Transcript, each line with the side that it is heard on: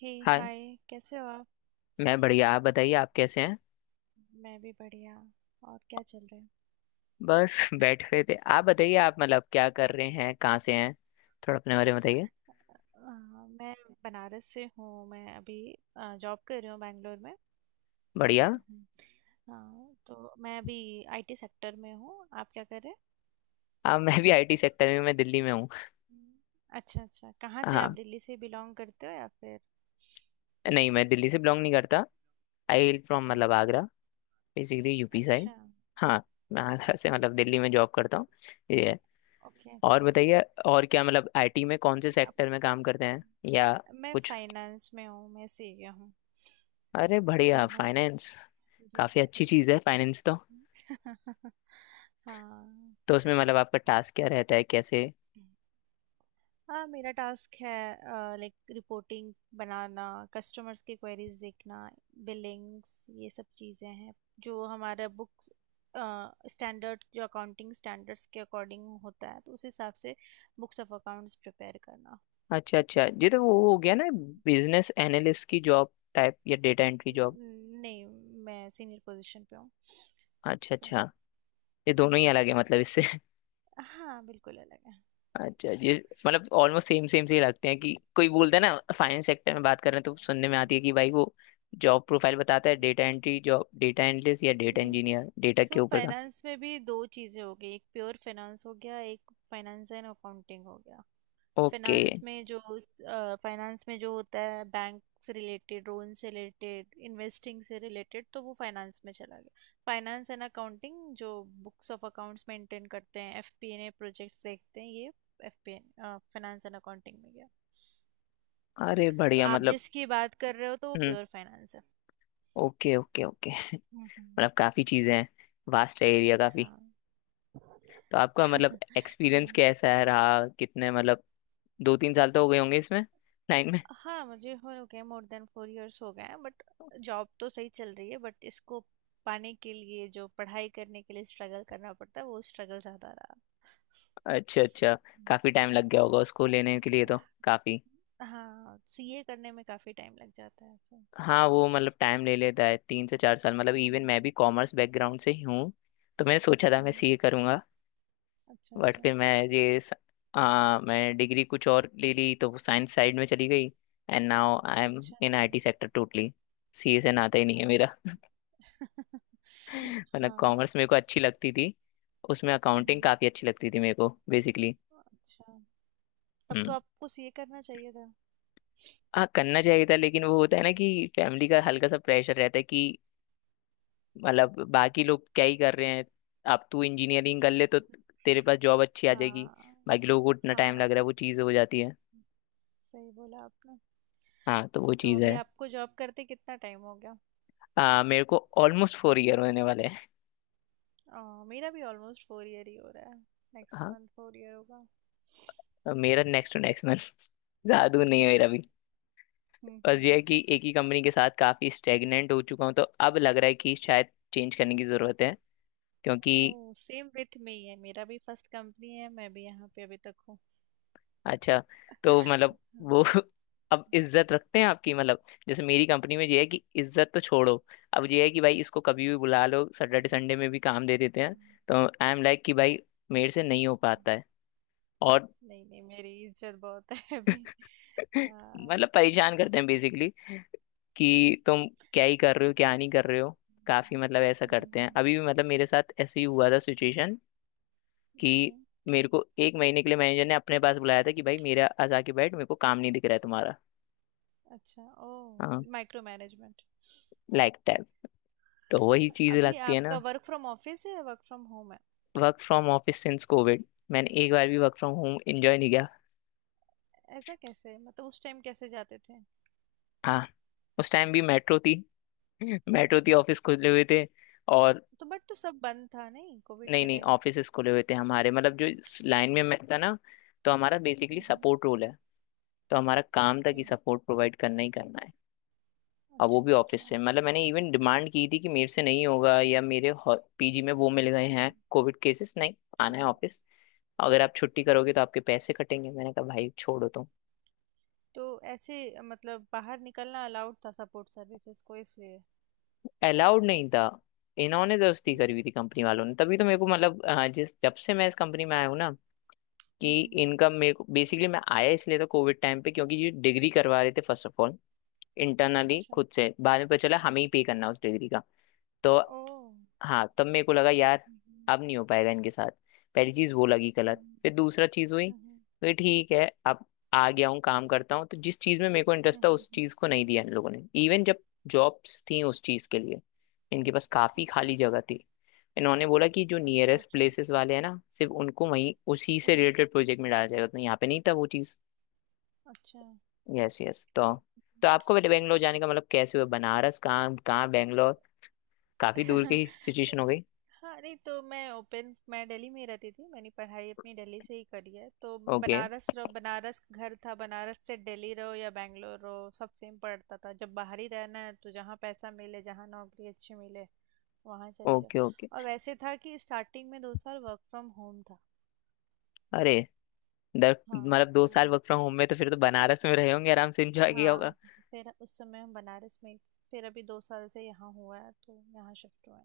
right: हे।
left: Hi.
right: Hi. कैसे हो आप?
left: मैं बढ़िया, आप बताइए आप कैसे हैं?
right: मैं भी बढ़िया। और क्या चल रहा है?
left: बस बैठ गए थे। आप बताइए, आप मतलब क्या कर रहे हैं, कहाँ से हैं? थोड़ा अपने बारे में बताइए।
right: मैं बनारस से हूँ। मैं अभी जॉब कर रही हूँ बैंगलोर में।
left: बढ़िया।
right: हम्म। हाँ तो मैं अभी आईटी सेक्टर में हूँ। आप क्या कर रहे हैं?
left: आप मैं भी आईटी सेक्टर में। मैं दिल्ली में हूँ।
right: हम्म। अच्छा अच्छा, कहाँ से आप?
left: हाँ।
right: दिल्ली से बिलोंग करते हो या फिर?
left: नहीं, मैं दिल्ली से बिलोंग नहीं करता। आई विल फ्रॉम
right: हम्म।
left: मतलब आगरा। Basically UP side.
right: अच्छा।
left: हाँ। मैं आगरा से, मतलब दिल्ली में जॉब करता हूँ। ये है।
right: ओके
left: और
right: ओके।
left: बताइए। और क्या, मतलब आईटी में कौन से
right: आप?
left: सेक्टर में काम करते हैं, या
right: मैं
left: कुछ?
right: फाइनेंस में हूँ। मैं सीए हूँ।
left: अरे बढ़िया,
right: तो मैं,
left: फाइनेंस।
right: जी।
left: काफ़ी अच्छी चीज़ है फाइनेंस तो।
right: हाँ।
left: तो उसमें मतलब आपका टास्क क्या रहता है, कैसे?
right: हाँ मेरा टास्क है लाइक रिपोर्टिंग बनाना, कस्टमर्स की क्वेरीज देखना, बिलिंग्स, ये सब चीज़ें हैं जो हमारा बुक्स स्टैंडर्ड, जो अकाउंटिंग स्टैंडर्ड्स के अकॉर्डिंग होता है तो उस हिसाब से बुक्स ऑफ अकाउंट्स प्रिपेयर करना।
left: अच्छा अच्छा, ये तो वो हो गया ना, बिजनेस एनालिस्ट की जॉब टाइप या डेटा एंट्री जॉब।
right: नहीं। मैं सीनियर पोजीशन पे हूँ।
left: अच्छा
right: सो,
left: अच्छा। ये दोनों ही अलग है मतलब इससे
right: हाँ बिल्कुल अलग है।
left: अच्छा, ये मतलब ऑलमोस्ट सेम सेम से ही लगते हैं कि कोई बोलता है ना फाइनेंस सेक्टर में बात कर रहे हैं तो सुनने में आती
right: नहीं
left: है कि भाई वो जॉब प्रोफाइल बताता है data entry job, data analyst या डेटा
right: नहीं।
left: इंजीनियर, डेटा के
right: सो
left: ऊपर का।
right: फाइनेंस में भी दो चीज़ें हो गई। एक प्योर फाइनेंस हो गया, एक फाइनेंस एंड अकाउंटिंग हो गया।
left: ओके।
right: फाइनेंस में जो फाइनेंस में जो होता है बैंक से रिलेटेड, लोन से रिलेटेड, इन्वेस्टिंग से रिलेटेड, तो वो फाइनेंस में चला गया। फाइनेंस एंड अकाउंटिंग जो बुक्स ऑफ अकाउंट्स मेंटेन करते हैं, एफपीएनए प्रोजेक्ट्स देखते हैं, ये एफपीए फाइनेंस एंड अकाउंटिंग में गया।
left: अरे
right: तो
left: बढ़िया
right: आप
left: मतलब।
right: जिसकी बात कर रहे हो तो वो
left: हम्म।
right: प्योर फाइनेंस है।
left: Okay okay okay.
right: हम्म।
left: मतलब काफी चीजें हैं, वास्ट है एरिया काफी।
right: हाँ।
left: तो आपका मतलब एक्सपीरियंस
right: हाँ।
left: कैसा है रहा, कितने मतलब दो तीन साल तो हो गए होंगे इसमें, लाइन में।
right: हाँ मुझे हो गए, मोर देन 4 इयर्स हो गए हैं। बट जॉब तो सही चल रही है, बट इसको पाने के लिए जो पढ़ाई करने के लिए स्ट्रगल करना पड़ता है वो स्ट्रगल ज़्यादा रहा।
left: अच्छा अच्छा।
right: हम्म,
left: काफी टाइम लग गया
right: हम्म।
left: होगा उसको लेने के लिए तो, काफी।
right: हाँ सीए करने में काफ़ी टाइम लग जाता है। सो,
left: हाँ, वो मतलब टाइम ले लेता है 3 से 4 साल, मतलब इवन
right: हम्म,
left: मैं भी कॉमर्स बैकग्राउंड से ही हूँ। तो मैंने सोचा था मैं
right: हम्म।
left: सीए करूंगा।
right: अच्छा
left: बट
right: अच्छा।
left: फिर मैं ये स- आ, मैं डिग्री कुछ और ले ली, तो वो साइंस साइड में चली गई। एंड नाउ आई एम
right: अच्छा
left: इन
right: अच्छा।
left: IT sector totally. सीए से नाता ही नहीं है मेरा
right: अच्छा।
left: मतलब
right: हाँ।
left: कॉमर्स मेरे को अच्छी लगती थी। उसमें
right: हम्म
left: अकाउंटिंग
right: हम्म।
left: काफी अच्छी लगती थी मेरे को बेसिकली।
right: अच्छा। तब तो आपको सीए करना चाहिए था।
left: हाँ, करना चाहिए था, लेकिन वो होता है ना कि फैमिली का हल्का सा प्रेशर रहता है कि मतलब बाकी लोग क्या ही कर रहे हैं, अब तू इंजीनियरिंग कर ले तो तेरे पास जॉब अच्छी आ जाएगी,
right: हाँ
left: बाकी लोगों को इतना टाइम
right: हाँ,
left: लग रहा है, वो चीज़ हो जाती है।
right: सही बोला आपने।
left: हाँ, तो वो
right: तो
left: चीज़ है।
right: अभी आपको जॉब करते कितना टाइम हो गया?
left: मेरे को ऑलमोस्ट 4 ईयर होने वाले हैं।
right: मेरा भी ऑलमोस्ट 4 ईयर ही हो रहा है। नेक्स्ट
left: हाँ,
right: मंथ 4 ईयर होगा।
left: और मेरा नेक्स्ट टू नेक्स्ट मंथ ज़्यादा दूर नहीं है मेरा
right: अच्छा।
left: भी। बस ये है
right: हम्म।
left: कि एक ही कंपनी के साथ काफ़ी स्टेगनेंट हो चुका हूँ, तो अब लग रहा है कि शायद चेंज करने की ज़रूरत है क्योंकि।
right: ओह, सेम विथ मी है। मेरा भी फर्स्ट कंपनी है, मैं भी यहाँ पे अभी तक हूँ।
left: अच्छा। तो मतलब वो अब इज्जत रखते हैं आपकी, मतलब जैसे मेरी कंपनी में ये है कि इज्जत तो छोड़ो, अब ये है कि भाई इसको कभी भी बुला लो, सैटरडे संडे में भी काम दे देते हैं। तो आई एम लाइक कि भाई, मेरे से नहीं हो पाता है और।
right: नहीं नहीं, मेरी इज्जत बहुत है अभी। हाँ।
left: मतलब परेशान करते हैं बेसिकली कि तुम क्या ही कर रहे हो, क्या नहीं कर रहे हो। काफी मतलब ऐसा करते हैं
right: हम्म।
left: अभी भी, मतलब मेरे साथ ऐसे ही हुआ था सिचुएशन कि
right: ओके।
left: मेरे को 1 महीने के लिए मैनेजर ने अपने पास बुलाया था कि भाई मेरा आज आके बैठ, मेरे को काम नहीं दिख रहा है तुम्हारा।
right: अच्छा।
left: हाँ।
right: Oh, micro management.
left: लाइक। तो वही चीज
right: अभी
left: लगती है ना।
right: आपका वर्क फ्रॉम ऑफिस है या वर्क फ्रॉम होम है?
left: Work from office since COVID. मैंने एक बार भी वर्क फ्रॉम होम एंजॉय नहीं किया।
right: ऐसा कैसे? मतलब उस टाइम कैसे जाते थे?
left: हाँ, उस टाइम भी मेट्रो थी। मेट्रो थी, ऑफिस खुले हुए थे और।
right: तो बट तो सब बंद था नहीं कोविड
left: नहीं
right: के
left: नहीं,
right: टाइम?
left: ऑफिसेस खुले हुए थे हमारे, मतलब जो लाइन में मैं था ना, तो हमारा बेसिकली
right: हम्म।
left: सपोर्ट रोल है। तो हमारा काम था
right: ओके।
left: कि सपोर्ट प्रोवाइड करना ही करना है और। वो
right: अच्छा
left: भी ऑफिस
right: अच्छा।
left: से, मतलब मैंने इवन डिमांड की थी कि मेरे से नहीं होगा, या मेरे पीजी में वो मिल गए हैं
right: हम्म
left: कोविड केसेस, नहीं आना है
right: हम्म।
left: ऑफिस। अगर आप छुट्टी करोगे तो आपके पैसे कटेंगे, मैंने कहा भाई छोड़ो।
right: तो ऐसे मतलब बाहर निकलना अलाउड था सपोर्ट सर्विसेज को इसलिए?
left: अलाउड नहीं था। इन्होंने दोस्ती करी हुई थी
right: हम्म।
left: कंपनी वालों ने, तभी तो मेरे को मतलब जिस जब से मैं इस कंपनी में आया हूँ ना, कि
right: हम्म।
left: इनका मेरे को बेसिकली, मैं आया इसलिए था कोविड टाइम पे क्योंकि ये डिग्री करवा रहे थे फर्स्ट ऑफ ऑल। इंटरनली
right: अच्छा।
left: खुद से बाद में पता चला हमें
right: हम्म।
left: ही पे करना है उस डिग्री का। तो
right: ओ।
left: हाँ, तब मेरे को लगा यार,
right: हम्म।
left: अब नहीं हो पाएगा इनके साथ। पहली चीज वो लगी गलत,
right: हम्म।
left: फिर दूसरा चीज हुई,
right: हम्म।
left: तो ये ठीक है अब आ गया हूँ काम करता हूँ। तो जिस चीज में मेरे को इंटरेस्ट था
right: हम्म।
left: उस चीज को नहीं दिया इन लोगों ने, इवन जब जॉब्स थी उस चीज के लिए। इनके पास काफी
right: ओके।
left: खाली जगह थी, इन्होंने बोला कि जो
right: अच्छा
left: नियरेस्ट
right: अच्छा।
left: प्लेसेस वाले हैं ना सिर्फ उनको वहीं उसी
right: ओह,
left: से रिलेटेड प्रोजेक्ट में डाला जाएगा, तो यहाँ पे नहीं था वो चीज।
right: अच्छा।
left: यस यस, तो। तो आपको पहले बैंगलोर जाने का मतलब कैसे हुआ, बनारस कहाँ, कहाँ बैंगलोर? काफी दूर की सिचुएशन हो गई।
right: हाँ नहीं, तो मैं दिल्ली में ही रहती थी, मैंने पढ़ाई अपनी दिल्ली से ही करी है। तो
left: ओके
right: बनारस रहो, बनारस घर था, बनारस से दिल्ली रहो या बैंगलोर रहो सब सेम पड़ता था। जब बाहर ही रहना है तो जहाँ पैसा मिले, जहाँ नौकरी अच्छी मिले वहाँ चले जाओ।
left: Okay okay.
right: और वैसे था कि स्टार्टिंग में 2 साल वर्क फ्रॉम होम था।
left: अरे दर
right: हाँ
left: मतलब दो
right: तो,
left: साल वर्क फ्रॉम होम में तो फिर तो बनारस में रहे होंगे, आराम से एंजॉय किया
right: हाँ,
left: होगा।
right: फिर उस समय हम बनारस में। फिर अभी 2 साल से यहाँ हुआ है तो यहाँ शिफ्ट हुआ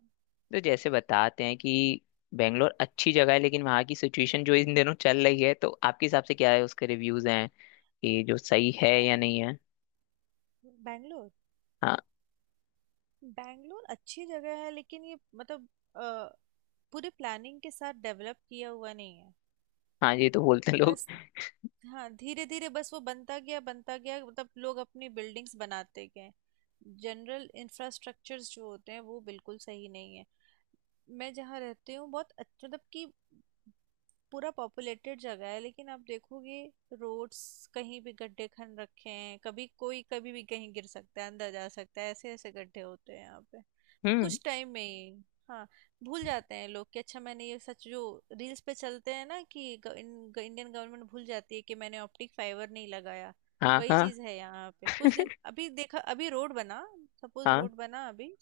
left: तो जैसे बताते हैं कि बेंगलोर अच्छी जगह है लेकिन वहाँ की सिचुएशन जो इन दिनों चल रही है, तो आपके हिसाब से क्या है उसके रिव्यूज हैं, कि जो सही है
right: है।
left: या नहीं है।
right: बैंगलोर
left: हाँ
right: बैंगलोर अच्छी जगह है, लेकिन ये मतलब अ, पूरे प्लानिंग के साथ डेवलप किया हुआ नहीं है।
left: हाँ, ये तो बोलते हैं लोग।
right: बस, हाँ, धीरे धीरे बस वो बनता गया बनता गया, मतलब लोग अपनी बिल्डिंग्स बनाते गए। जनरल इंफ्रास्ट्रक्चर्स जो होते हैं वो बिल्कुल सही नहीं है। मैं जहाँ रहती हूँ बहुत मतलब कि पूरा पॉपुलेटेड जगह है, लेकिन आप देखोगे रोड्स, कहीं भी गड्ढे खन रखे हैं। कभी कोई कभी भी कहीं गिर सकता है, अंदर जा सकता है, ऐसे ऐसे गड्ढे होते हैं यहाँ पे।
left: हम्म।
right: कुछ टाइम में ही, हाँ, भूल जाते हैं लोग कि अच्छा मैंने ये, सच जो रील्स पे चलते हैं ना कि इंडियन गवर्नमेंट भूल जाती है कि मैंने ऑप्टिक फाइबर नहीं लगाया।
left: हाँ
right: वही
left: हाँ
right: चीज है यहाँ पे, कुछ दिन अभी देखा अभी रोड बना, सपोज
left: हाँ,
right: रोड बना अभी,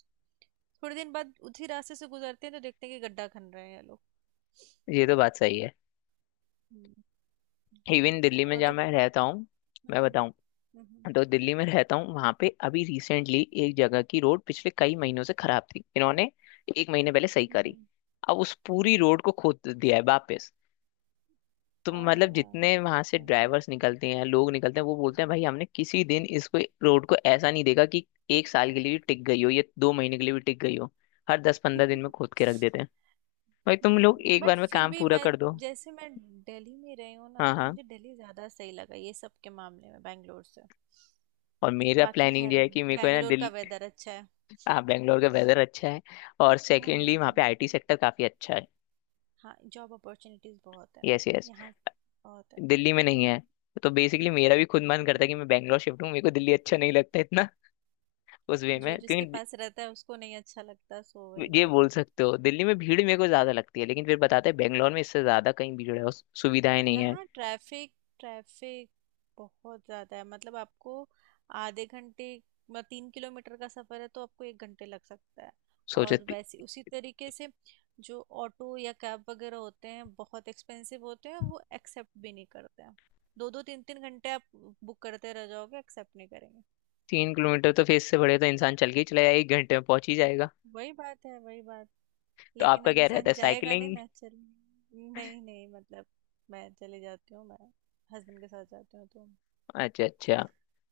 right: थोड़े दिन बाद उसी रास्ते से गुजरते हैं तो देखते हैं कि गड्ढा खन रहे हैं ये लोग।
left: ये तो बात सही है।
right: हम्म,
left: इवन दिल्ली में जहाँ
right: मतलब।
left: मैं रहता हूँ,
right: हम्म
left: मैं
right: हम्म।
left: बताऊँ। तो दिल्ली में रहता हूँ वहां पे, अभी रिसेंटली एक जगह की रोड पिछले कई महीनों से खराब थी, इन्होंने 1 महीने पहले सही
right: हम्म।
left: करी। अब उस पूरी
right: हम्म।
left: रोड को खोद दिया है वापस। तो
right: आ,
left: मतलब जितने वहां से
right: सही।
left: ड्राइवर्स निकलते हैं, लोग निकलते हैं, वो बोलते हैं
right: हम्म।
left: भाई हमने किसी दिन इसको रोड को ऐसा नहीं देखा कि 1 साल के लिए भी टिक गई हो या 2 महीने के लिए भी टिक गई हो। हर 10-15 दिन में खोद के रख देते हैं। भाई, तुम लोग एक
right: बट
left: बार में
right: फिर
left: काम
right: भी
left: पूरा
right: मैं,
left: कर दो।
right: जैसे मैं दिल्ली में रही हूँ ना
left: हाँ
right: तो
left: हाँ,
right: मुझे दिल्ली ज़्यादा सही लगा ये सब के मामले में बैंगलोर से।
left: और मेरा
right: बाकी
left: प्लानिंग
right: खैर,
left: ये है कि मेरे को है ना
right: बैंगलोर का
left: दिल।
right: वेदर अच्छा है।
left: हाँ, बेंगलोर का वेदर अच्छा है और सेकेंडली वहाँ पे
right: हाँ।
left: आईटी सेक्टर काफी अच्छा है।
right: हाँ जॉब अपॉर्चुनिटीज़ बहुत है
left: यस यस।
right: यहाँ, बहुत है।
left: दिल्ली में नहीं है। तो बेसिकली मेरा भी खुद मन करता है
right: हम्म।
left: कि मैं बेंगलोर शिफ्ट हूँ, मेरे को दिल्ली अच्छा नहीं लगता इतना उस वे
right: जो
left: में,
right: जिसके
left: क्योंकि दि-।
right: पास रहता है उसको नहीं अच्छा लगता, सो वही
left: ये
right: बात
left: बोल
right: है।
left: सकते हो दिल्ली में भीड़ मेरे को ज्यादा लगती है, लेकिन फिर बताते हैं बेंगलोर में इससे ज्यादा कहीं भीड़ है और सुविधाएं नहीं है।
right: यहाँ ट्रैफिक, ट्रैफिक बहुत ज़्यादा है। मतलब आपको आधे घंटे, मतलब 3 किलोमीटर का सफ़र है तो आपको 1 घंटे लग सकता है।
left: सोचो
right: और वैसे उसी तरीके से, जो ऑटो या कैब वगैरह होते हैं, बहुत एक्सपेंसिव होते हैं, वो एक्सेप्ट भी नहीं करते हैं। दो दो तीन तीन घंटे आप बुक करते रह जाओगे, एक्सेप्ट नहीं करेंगे।
left: 3 किलोमीटर तो फेस से बढ़े तो इंसान चल के ही चला जाए, 1 घंटे में पहुंच ही जाएगा।
right: वही बात है, वही बात।
left: तो
right: लेकिन
left: आपका
right: अब
left: क्या रहता
right: इंसान
left: है,
right: जाएगा नहीं
left: साइकिलिंग?
right: ना चल। नहीं नहीं, मतलब मैं चले जाती हूँ, मैं हस्बैंड के साथ जाती हूँ तो।
left: अच्छा अच्छा,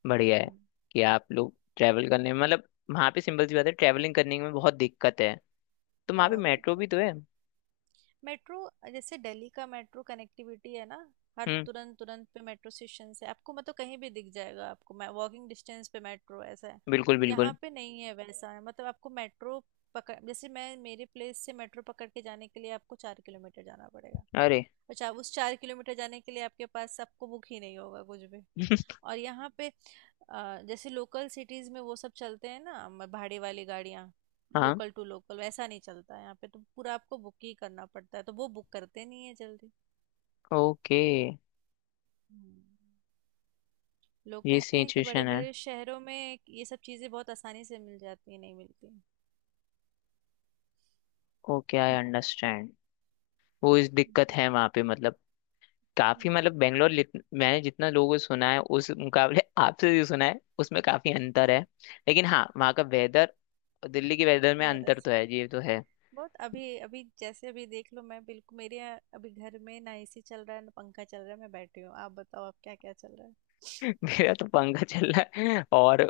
left: बढ़िया है
right: हम्म।
left: कि आप लोग ट्रैवल करने में, मतलब वहाँ पे सिंपल सी बात है ट्रैवलिंग करने में बहुत दिक्कत है, तो वहाँ पे
right: बहुत
left: मेट्रो भी
right: दिक्कत
left: तो
right: है।
left: है।
right: मेट्रो, जैसे दिल्ली का मेट्रो कनेक्टिविटी है ना, हर
left: हम्म।
right: तुरंत तुरंत पे मेट्रो स्टेशन है आपको। मतलब कहीं भी दिख जाएगा आपको, मैं वॉकिंग डिस्टेंस पे मेट्रो ऐसा है।
left: बिल्कुल
right: यहाँ
left: बिल्कुल।
right: पे नहीं है वैसा है, मतलब आपको मेट्रो पकड़, जैसे मैं मेरे प्लेस से मेट्रो पकड़ के जाने के लिए आपको 4 किलोमीटर जाना पड़ेगा।
left: अरे
right: और चार उस 4 किलोमीटर जाने के लिए आपके पास, आपको बुक ही नहीं होगा कुछ भी। और यहाँ पे, जैसे लोकल सिटीज में वो सब चलते हैं ना, भाड़े वाली गाड़ियाँ,
left: हाँ।
right: लोकल टू लोकल वैसा नहीं चलता है यहाँ पे। तो पूरा आपको बुक ही करना पड़ता है, तो वो बुक करते नहीं है जल्दी।
left: ओके।
right: हम्म, लोग
left: ये
right: कहते हैं कि बड़े
left: सिचुएशन है।
right: बड़े शहरों में ये सब चीज़ें बहुत आसानी से मिल जाती है, नहीं मिलती।
left: Okay, I understand. वो इस दिक्कत
right: हम्म।
left: है वहाँ पे मतलब, काफी
right: हम्म,
left: मतलब बेंगलोर मैंने जितना लोगों से सुना है उस मुकाबले आपसे जो सुना है उसमें काफी अंतर है। लेकिन हाँ वहाँ का वेदर, दिल्ली के वेदर में
right: बहुत
left: अंतर तो
right: अच्छा है
left: है, ये तो है।
right: बहुत। अभी अभी जैसे अभी देख लो, मैं बिल्कुल मेरे यहाँ अभी घर में ना एसी चल रहा है ना पंखा चल रहा है, मैं बैठी हूँ। आप बताओ आप, क्या क्या चल रहा है?
left: मेरा तो पंखा चल रहा है और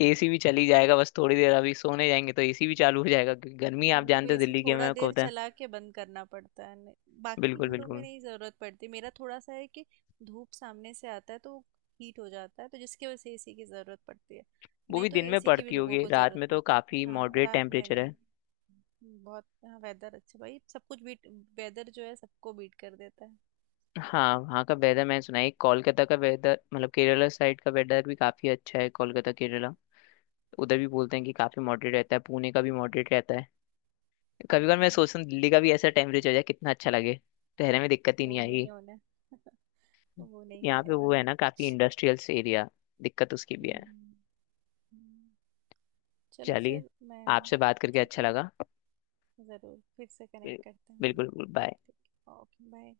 left: एसी भी चली जाएगा बस थोड़ी देर, अभी सोने जाएंगे तो एसी भी चालू हो जाएगा क्योंकि गर्मी
right: तो
left: आप
right: हम लोग को
left: जानते हो
right: एसी
left: दिल्ली के
right: थोड़ा
left: में को
right: देर
left: होता है।
right: चला के बंद करना पड़ता है। बाकी
left: बिल्कुल
right: घरों में
left: बिल्कुल।
right: नहीं ज़रूरत पड़ती, मेरा थोड़ा सा है कि धूप सामने से आता है तो हीट हो जाता है, तो जिसकी वजह से एसी की ज़रूरत पड़ती है।
left: वो
right: नहीं
left: भी
right: तो
left: दिन में
right: एसी की भी
left: पड़ती
right: लोगों
left: होगी,
right: को
left: रात
right: ज़रूरत
left: में तो
right: नहीं पड़ती,
left: काफी
right: हाँ
left: मॉडरेट
right: रात में
left: टेम्परेचर
right: नहीं।
left: है।
right: बहुत, हाँ, वेदर अच्छा भाई। सब कुछ बीट, वेदर जो है सबको बीट कर देता है।
left: हाँ, वहाँ का वेदर मैंने सुना है, कोलकाता का वेदर मतलब केरला साइड का वेदर भी काफी अच्छा है, कोलकाता केरला उधर भी बोलते हैं कि काफी मॉडरेट रहता है, पुणे का भी मॉडरेट रहता है। कभी कभी मैं
right: हम्म।
left: सोचता हूँ दिल्ली का भी ऐसा टेम्परेचर हो जाए कितना अच्छा लगे, ठहरने में दिक्कत ही नहीं
right: वो
left: आएगी।
right: नहीं होना। वो नहीं
left: यहाँ
right: होने
left: पे वो
right: वाला।
left: है ना, काफी इंडस्ट्रियल एरिया, दिक्कत उसकी भी
right: हम्म,
left: है।
right: हम्म, हम्म। चलो
left: चलिए,
right: फिर मैं,
left: आपसे बात करके
right: ठीक
left: अच्छा
right: है,
left: लगा।
right: ज़रूर फिर से कनेक्ट
left: बिल्कुल
right: करते हैं हम लोग।
left: बिल्कुल, बाय।
right: तो कि बाओ, कि बाए।